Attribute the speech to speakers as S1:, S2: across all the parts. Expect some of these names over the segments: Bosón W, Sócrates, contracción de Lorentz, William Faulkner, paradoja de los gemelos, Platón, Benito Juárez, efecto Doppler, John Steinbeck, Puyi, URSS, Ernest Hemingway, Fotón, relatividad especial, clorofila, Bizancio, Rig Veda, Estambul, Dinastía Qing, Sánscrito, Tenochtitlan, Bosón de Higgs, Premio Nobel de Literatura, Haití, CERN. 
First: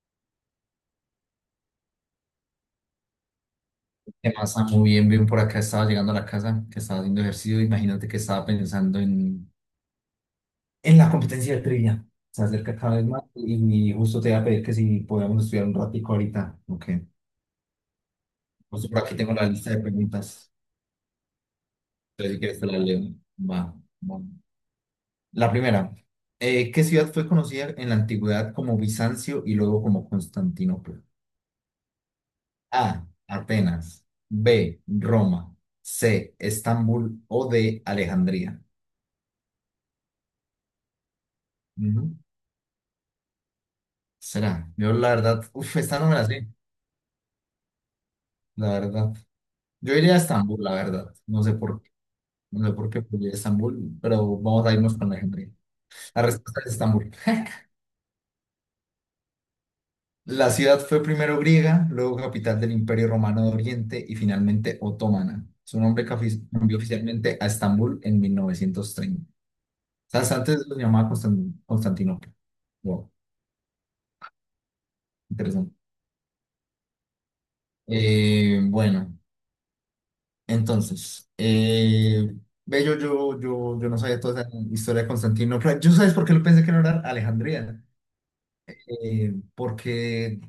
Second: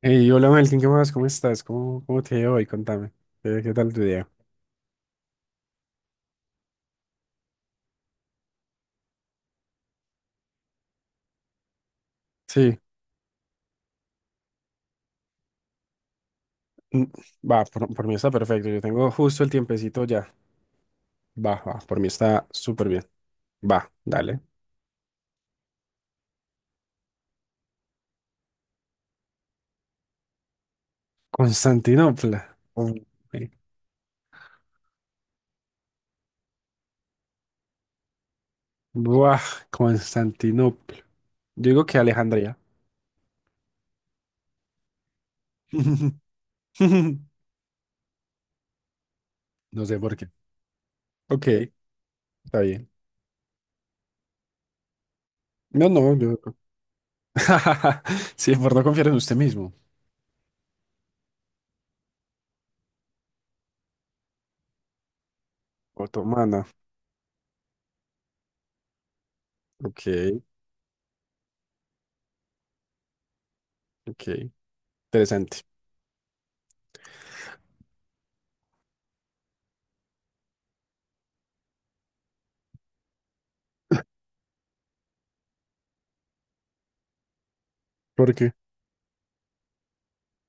S1: Hey, hola Melkin, ¿qué más? ¿Cómo estás? ¿Cómo te ha ido hoy? Contame. ¿Qué tal tu día?
S2: ¿Qué más? Ah, muy bien, bien por acá. Estaba llegando a la casa, que estaba haciendo ejercicio. Imagínate que estaba pensando en la competencia de trivia. Se acerca
S1: Sí,
S2: cada vez más y justo te iba a pedir que si podíamos estudiar un ratico ahorita. Ok.
S1: mm, va, por mí está perfecto. Yo
S2: Justo por
S1: tengo
S2: aquí tengo
S1: justo
S2: la
S1: el
S2: lista de
S1: tiempecito ya.
S2: preguntas.
S1: Va, va, por mí
S2: Entonces, si
S1: está
S2: quieres te la
S1: súper bien.
S2: leo. Va.
S1: Va,
S2: Va.
S1: dale.
S2: La primera. ¿Qué ciudad fue conocida en la antigüedad como Bizancio y luego como Constantinopla?
S1: Constantinopla. Uy,
S2: A. Atenas. B. Roma. C. Estambul o D. Alejandría.
S1: Buah, Constantinopla. Yo digo que
S2: Ujú.
S1: Alejandría.
S2: Será. Yo la verdad, uff, esta no me la sé, la verdad.
S1: No
S2: Yo
S1: sé
S2: iría
S1: por
S2: a
S1: qué.
S2: Estambul, la verdad. No
S1: Ok,
S2: sé por qué.
S1: está
S2: No sé
S1: bien.
S2: por qué pero iría a Estambul, pero vamos a irnos con la gente.
S1: No, no,
S2: La
S1: yo.
S2: respuesta es Estambul.
S1: Sí, por no confiar en usted mismo.
S2: La ciudad fue primero griega, luego capital del Imperio Romano de Oriente y finalmente otomana. Su nombre
S1: Otomana.
S2: cambió oficialmente a Estambul en 1930.
S1: Ok,
S2: ¿Sabes? Antes lo llamaba Constantinopla. Wow,
S1: ok. Interesante.
S2: interesante. Bueno. Entonces, ve, yo no sabía toda esa historia de Constantinopla. ¿Yo sabes por qué lo pensé que no era Alejandría?
S1: ¿Por qué?
S2: Porque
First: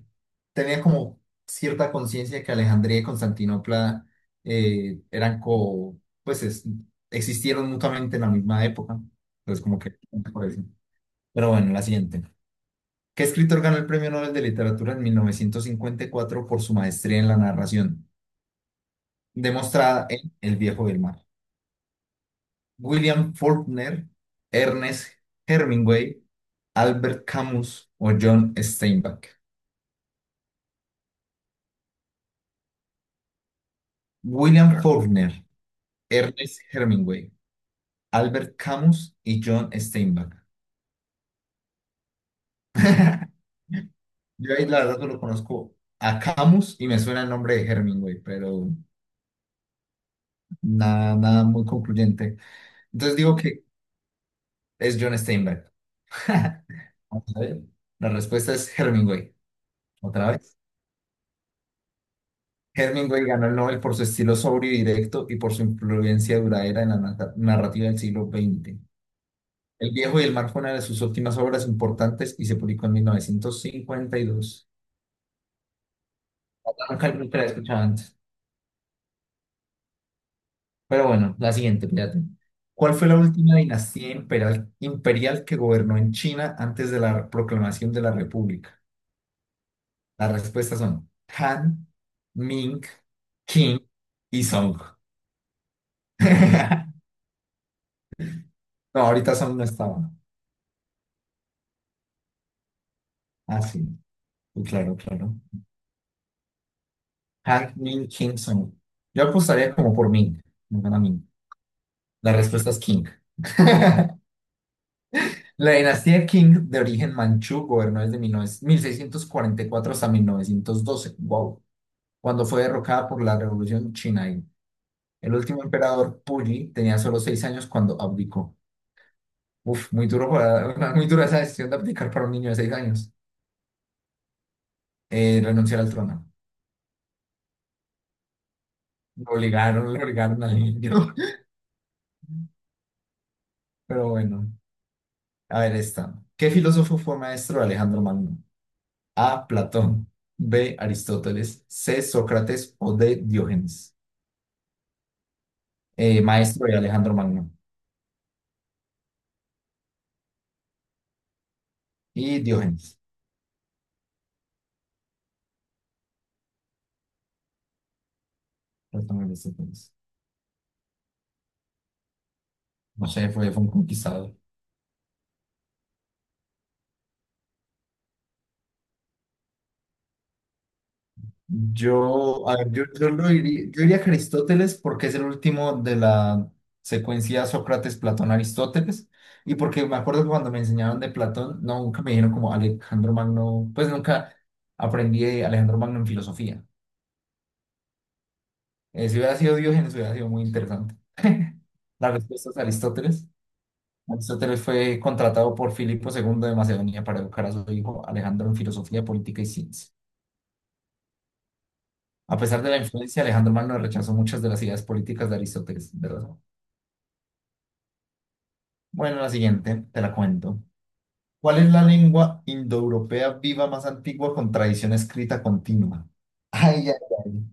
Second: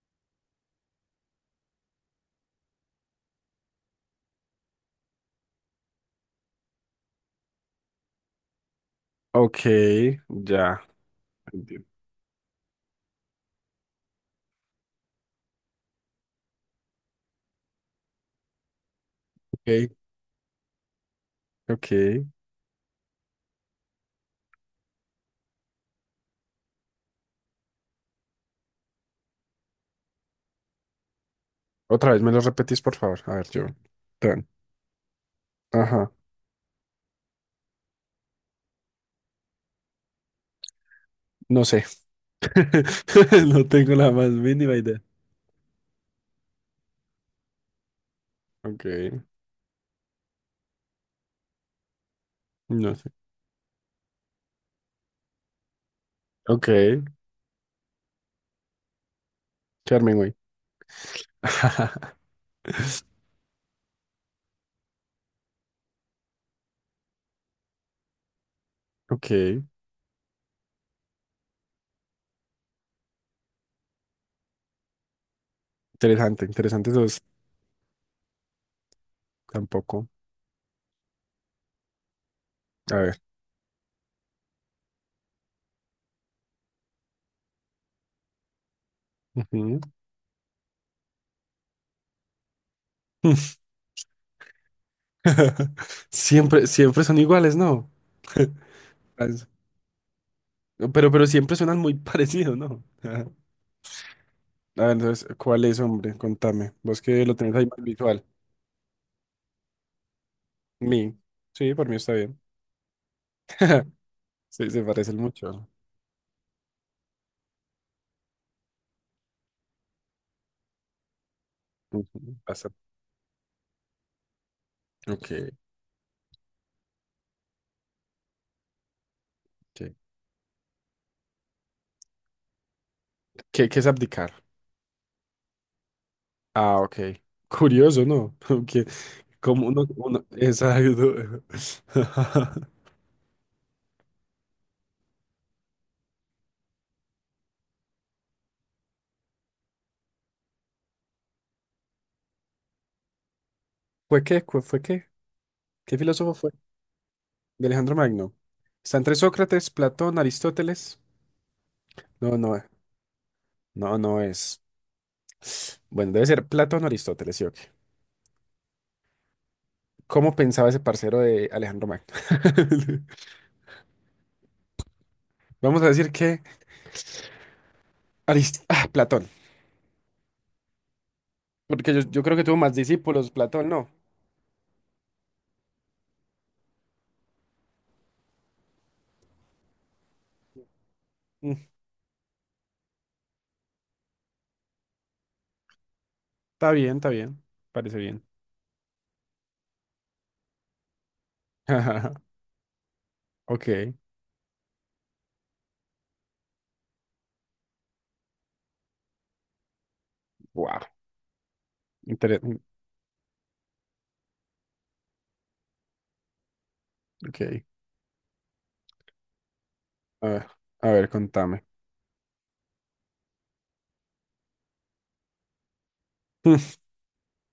S2: tenía como cierta conciencia de que Alejandría y Constantinopla eh, eran co, pues existieron mutuamente en la misma época.
S1: Ok,
S2: Entonces, como que por eso.
S1: ya,
S2: Pero bueno, la
S1: entiendo.
S2: siguiente. ¿Qué escritor ganó el Premio Nobel de Literatura en 1954 por su maestría en la narración,
S1: Ok,
S2: demostrada en El Viejo del Mar?
S1: ok.
S2: William Faulkner, Ernest Hemingway, Albert Camus o John Steinbeck.
S1: Otra vez me lo repetís, por favor. A ver, yo. Tan.
S2: William Faulkner,
S1: Ajá.
S2: Ernest Hemingway, Albert Camus y John Steinbeck.
S1: No sé. No tengo la más
S2: Yo ahí
S1: mínima
S2: la verdad
S1: idea.
S2: solo conozco a Camus y me suena el nombre de Hemingway, pero
S1: Ok,
S2: nada, nada muy concluyente.
S1: no sé.
S2: Entonces digo que es John Steinbeck.
S1: Ok,
S2: Vamos a ver. La respuesta es Hemingway.
S1: Charming,
S2: ¿Otra
S1: güey.
S2: vez? Hemingway ganó el Nobel por su estilo sobrio y directo y por su influencia duradera en la narrativa del siglo XX.
S1: Ok,
S2: El viejo y el mar fue una de sus últimas obras importantes y se publicó en 1952.
S1: interesante, interesantes
S2: Nunca,
S1: dos.
S2: nunca la he escuchado antes.
S1: Tampoco.
S2: Pero bueno, la siguiente, fíjate. ¿Cuál
S1: A
S2: fue la
S1: ver.
S2: última dinastía imperial que gobernó en China antes de la proclamación de la República?
S1: Ujú.
S2: Las respuestas son Han, Ming, Qing y Song.
S1: Siempre, siempre son iguales, ¿no?
S2: No, ahorita
S1: As-
S2: Song no estaba.
S1: pero siempre suenan muy parecidos, ¿no? Ajá.
S2: Ah, sí.
S1: A ver,
S2: Claro,
S1: entonces,
S2: claro.
S1: ¿cuál es, hombre? Contame. Vos que lo tenés ahí
S2: Hank
S1: más
S2: Min
S1: visual.
S2: King Song. Yo apostaría como por Ming. No gana
S1: Mi.
S2: Ming.
S1: Sí, por mí está
S2: La
S1: bien.
S2: respuesta es King.
S1: Sí, se parecen mucho.
S2: La dinastía King de origen manchú gobernó desde 19 1644 hasta 1912. Wow.
S1: Ujú,
S2: Cuando fue
S1: bastante.
S2: derrocada por la Revolución China. Y
S1: Ok,
S2: el último emperador, Puyi, tenía solo 6 años cuando abdicó. Uf,
S1: ok.
S2: muy dura esa decisión de abdicar para un niño de 6 años.
S1: ¿Qué es abdicar?
S2: Renunciar al trono.
S1: Ah, ok. Curioso, ¿no? Porque como uno,
S2: Lo
S1: uno...
S2: obligaron al niño.
S1: Exacto.
S2: Pero bueno. A ver esta. ¿Qué filósofo fue maestro de Alejandro Magno? A. Platón. B. Aristóteles. C. Sócrates o D. Diógenes.
S1: ¿Fue qué? ¿Fue qué? ¿Qué
S2: Eh,
S1: filósofo fue?
S2: maestro de Alejandro Magno
S1: De Alejandro Magno. Está entre Sócrates, Platón, Aristóteles. No,
S2: y
S1: no,
S2: Diógenes.
S1: no, no es. Bueno, debe ser Platón o Aristóteles, sí o qué.
S2: Platón, Aristóteles.
S1: ¿Cómo pensaba ese parcero de Alejandro Magno?
S2: No sé, fue un conquistador.
S1: Vamos a decir que ah, Platón. Porque yo creo que
S2: Yo,
S1: tuvo
S2: a ver,
S1: más
S2: yo lo
S1: discípulos,
S2: diría,
S1: Platón,
S2: yo
S1: no.
S2: diría que Aristóteles porque es el último de la secuencia Sócrates, Platón, Aristóteles. Y porque me acuerdo que cuando me enseñaron de Platón,
S1: Mm,
S2: no, nunca me dijeron como Alejandro Magno, pues nunca aprendí de Alejandro Magno en filosofía.
S1: está bien, está bien. Parece bien.
S2: Si hubiera sido Diógenes, hubiera sido muy interesante. La respuesta es Aristóteles.
S1: Ok.
S2: Aristóteles fue contratado por Filipo II de Macedonia para educar a su hijo Alejandro en filosofía, política y ciencia.
S1: Wow.
S2: A
S1: Interesante.
S2: pesar de la influencia, Alejandro Magno rechazó muchas de las ideas políticas de Aristóteles, ¿verdad?
S1: Ok.
S2: Bueno, la siguiente, te la
S1: A ver,
S2: cuento.
S1: a ver,
S2: ¿Cuál
S1: contame.
S2: es la lengua indoeuropea viva más antigua con tradición escrita continua?
S1: Mm,
S2: Ay, ay, ay.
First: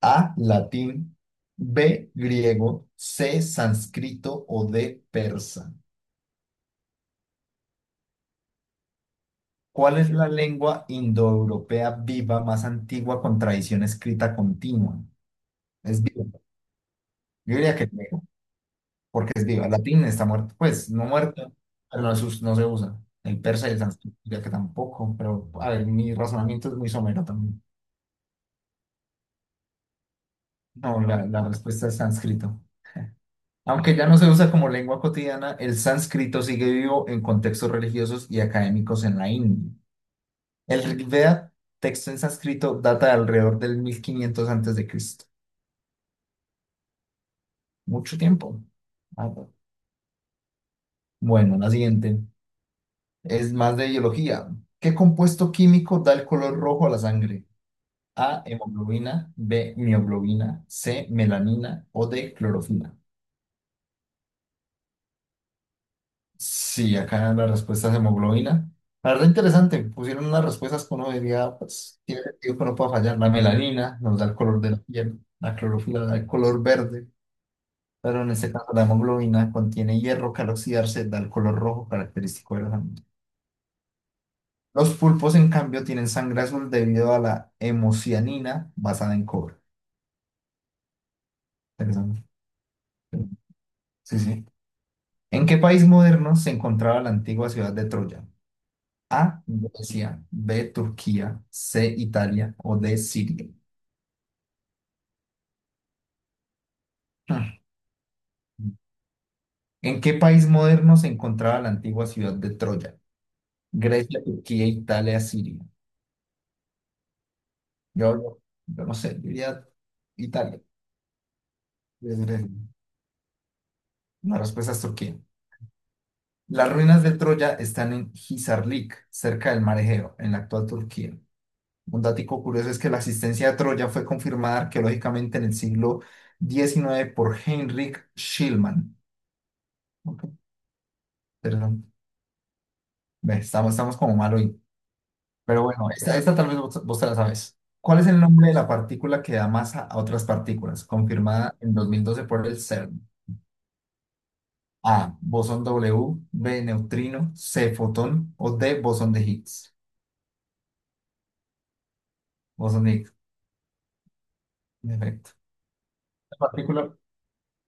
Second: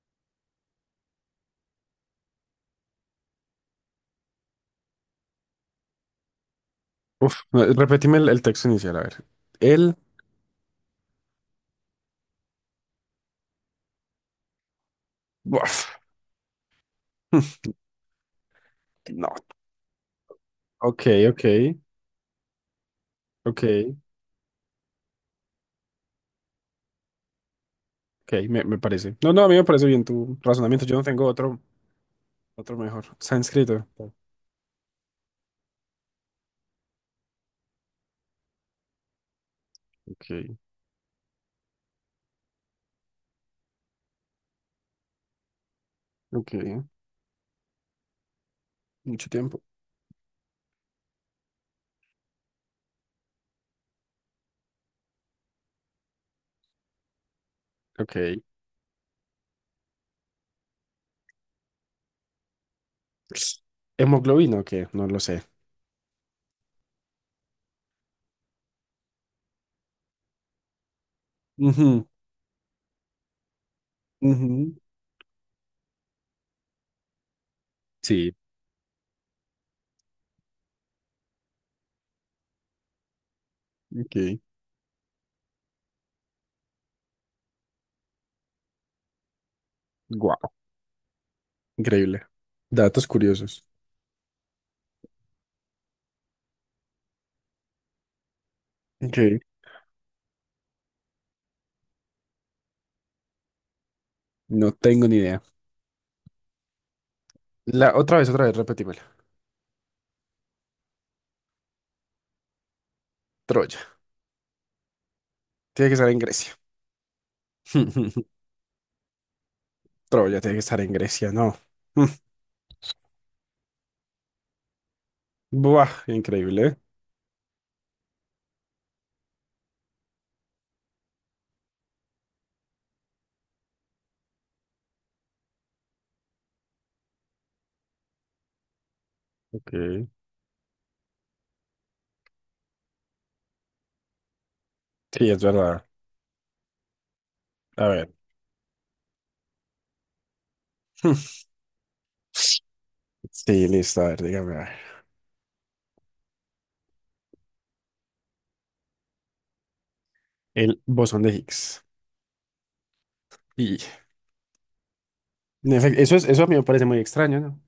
S2: A, latín, B, griego, C, sánscrito o D, persa.
S1: uf, no, repetime el texto inicial, a ver. El.
S2: ¿Cuál es la lengua indoeuropea viva más antigua con tradición escrita continua?
S1: Uf.
S2: Es viva. Yo
S1: Mm,
S2: diría que es viva, porque
S1: no.
S2: es viva. El latín está muerto, pues no
S1: Ok, ok,
S2: muerto, pero no, no se usa. El
S1: ok,
S2: persa y el sánscrito diría que tampoco, pero a ver, mi razonamiento es muy somero también.
S1: ok, me parece. No, no, a mí me parece bien tu razonamiento.
S2: No,
S1: Yo no
S2: la,
S1: tengo
S2: la
S1: otro,
S2: respuesta es sánscrito.
S1: otro mejor. Sánscrito.
S2: Aunque ya no se usa como lengua cotidiana, el sánscrito sigue vivo en contextos religiosos y académicos en la India.
S1: Ok,
S2: El Rig Veda, texto en sánscrito, data de alrededor del 1500 antes de Cristo.
S1: ok.
S2: Mucho tiempo.
S1: Mucho
S2: Ah,
S1: tiempo.
S2: bueno, la siguiente es más de biología. ¿Qué compuesto químico da el color rojo a la sangre?
S1: Ok.
S2: A, hemoglobina, B, mioglobina, C, melanina o D, clorofila.
S1: ¿Hemoglobina o qué? No lo sé.
S2: Sí, acá la respuesta es hemoglobina. La verdad interesante, pusieron unas respuestas que uno diría, pues
S1: Ujú,
S2: tiene sentido que no pueda fallar. La melanina nos da el color de
S1: ujú.
S2: la piel, la clorofila da el color verde, pero en
S1: Sí.
S2: este caso la hemoglobina contiene hierro que al oxidarse da el color rojo característico de la sangre.
S1: Ok.
S2: Los pulpos, en cambio, tienen sangre azul debido a la hemocianina basada en cobre.
S1: Wow,
S2: Interesante.
S1: increíble. Datos curiosos.
S2: Sí, sí. ¿En qué país moderno se encontraba la antigua ciudad de Troya?
S1: Ok.
S2: A, Grecia, B, Turquía, C, Italia o D, Siria.
S1: No tengo ni idea.
S2: Hmm.
S1: La otra vez, repetímela.
S2: ¿En qué país moderno se encontraba la antigua ciudad de Troya?
S1: Troya.
S2: Grecia, Turquía, Italia, Siria.
S1: Tiene que estar en Grecia.
S2: Yo, yo, yo no sé, diría
S1: Troya tiene que
S2: Italia.
S1: estar en Grecia, no.
S2: Es Grecia. La respuesta es Turquía.
S1: Mm. Buah, increíble.
S2: Las
S1: ¿Eh?
S2: ruinas de Troya están en Hisarlik, cerca del Mar Egeo, en la actual Turquía. Un dato curioso es que la existencia de Troya fue confirmada arqueológicamente en el siglo XIX por Heinrich Schliemann.
S1: Ok.
S2: Ok, perdón. Ve, estamos como mal hoy.
S1: Sí, es
S2: Pero
S1: verdad.
S2: bueno, esta tal vez vos te la sabes.
S1: A
S2: ¿Cuál es
S1: ver.
S2: el nombre de la partícula que da masa a otras partículas?
S1: Mm.
S2: Confirmada en 2012 por el CERN.
S1: Sí, listo, a ver, dígame, a ver.
S2: A. Bosón W, B. Neutrino, C. Fotón o D. Bosón de Higgs.
S1: El bosón de Higgs.
S2: Bosón de Higgs.
S1: Y
S2: Perfecto.
S1: en efecto, eso es, eso a mí me parece
S2: Partícula,
S1: muy extraño, ¿no?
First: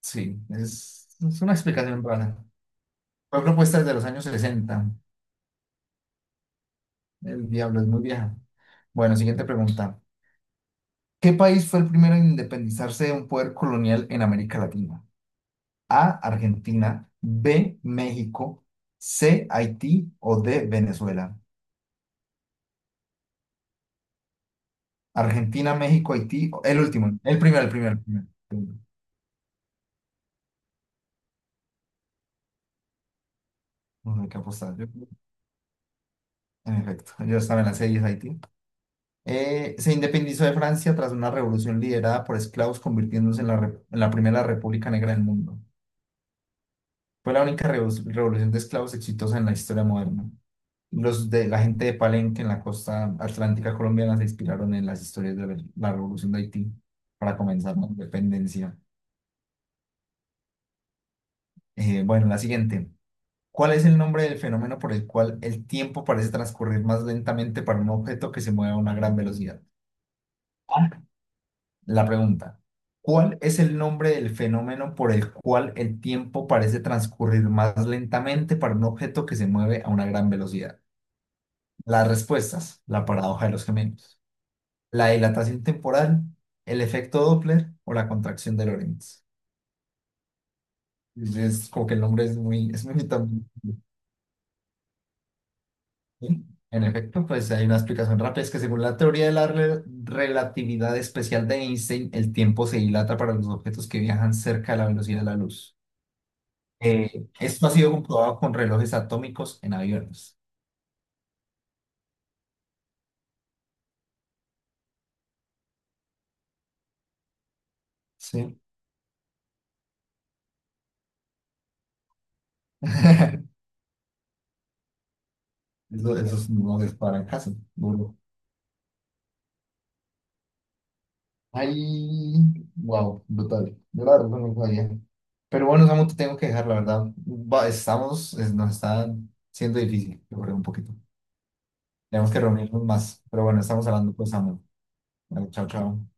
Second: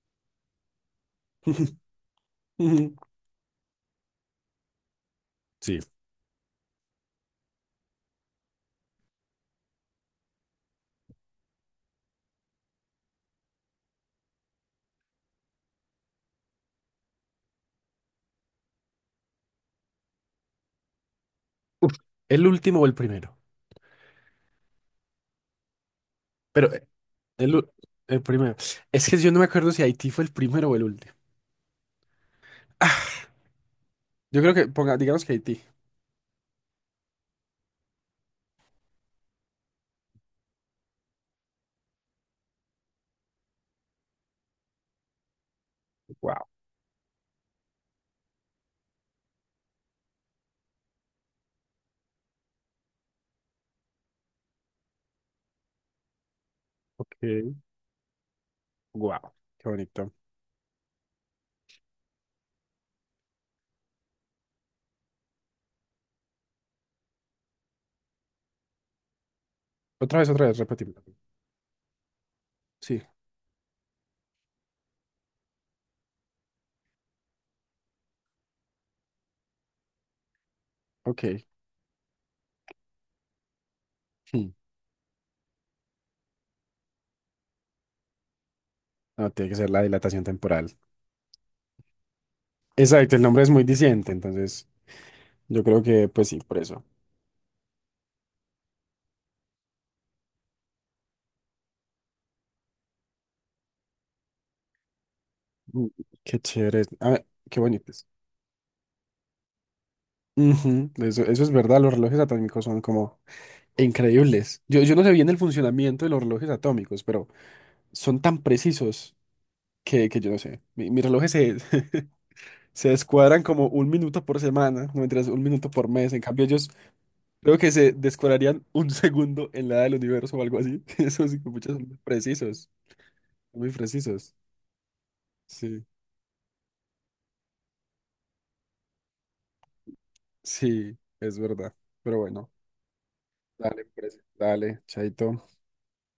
S2: sí, es una explicación rara.
S1: Ujú.
S2: Fue propuesta desde los años 60.
S1: Sí.
S2: El diablo es muy vieja. Bueno, siguiente pregunta. ¿Qué país fue el primero en independizarse de un poder colonial en América Latina? A, Argentina, B, México, C, Haití o D, Venezuela.
S1: Uf, ¿el último o el primero?
S2: Argentina, México, Haití,
S1: Pero
S2: el último, el
S1: el,
S2: primero, el
S1: u-
S2: primero, el
S1: el
S2: primero.
S1: primero. Es que yo no me acuerdo si Haití fue el primero o el último.
S2: No hay que
S1: Yo creo que,
S2: apostar.
S1: ponga, digamos que Haití.
S2: En efecto, yo estaba en la serie Haití. Se independizó de Francia tras una revolución liderada por esclavos, convirtiéndose en la primera república negra del mundo.
S1: Wow,
S2: Fue la única revolución de esclavos exitosa en la historia moderna. Los de la gente de Palenque en la costa atlántica colombiana se inspiraron en las historias de la revolución de Haití para
S1: ok,
S2: comenzar la independencia.
S1: wow, qué bonito.
S2: Bueno, la siguiente. ¿Cuál es el nombre del fenómeno por el cual el tiempo parece transcurrir más lentamente para un objeto que se mueve a una gran velocidad?
S1: Otra vez, repetimos.
S2: La pregunta,
S1: Sí,
S2: ¿cuál es el nombre del fenómeno por el cual el tiempo parece transcurrir más lentamente para un objeto que se mueve a una gran velocidad?
S1: ok.
S2: Las respuestas, la paradoja de los gemelos,
S1: Hmm,
S2: la dilatación temporal, el efecto Doppler o la contracción de Lorentz.
S1: no, tiene que ser la dilatación temporal.
S2: Es como que el nombre es muy
S1: Exacto, el nombre
S2: también.
S1: es muy diciente, entonces yo creo que, pues sí,
S2: ¿Sí?
S1: por
S2: En
S1: eso.
S2: efecto, pues hay una explicación rápida, es que según la teoría de la relatividad especial de Einstein, el tiempo se dilata para los objetos que viajan cerca de la velocidad de la luz.
S1: Mm. Qué chévere. A ver,
S2: Eh,
S1: qué
S2: esto ha sido
S1: bonitos.
S2: comprobado con relojes atómicos en aviones.
S1: Ujú, eso es verdad, los relojes atómicos son como increíbles. Yo no sé bien el funcionamiento de los relojes atómicos, pero son tan
S2: Sí.
S1: precisos que yo no sé. Mis relojes se descuadran como un minuto por semana, no mentiras, un minuto por mes. En cambio,
S2: Esos
S1: ellos.
S2: no se paran casi,
S1: Creo que se
S2: duro.
S1: descuadrarían un segundo en la edad del universo o algo así. Eso sí que muchos
S2: Ay,
S1: son muy precisos,
S2: wow,
S1: muy
S2: brutal. Yo la verdad
S1: precisos.
S2: no lo sabía. Pero
S1: Sí,
S2: bueno, Samu, te tengo que dejar, la verdad. Estamos, nos está siendo difícil, yo creo, un poquito.
S1: sí, es verdad. Pero
S2: Tenemos que
S1: bueno,
S2: reunirnos más. Pero bueno,
S1: dale,
S2: estamos hablando,
S1: pues,
S2: pues, Samu.
S1: dale,
S2: Vale,
S1: chaito.
S2: chao, chao.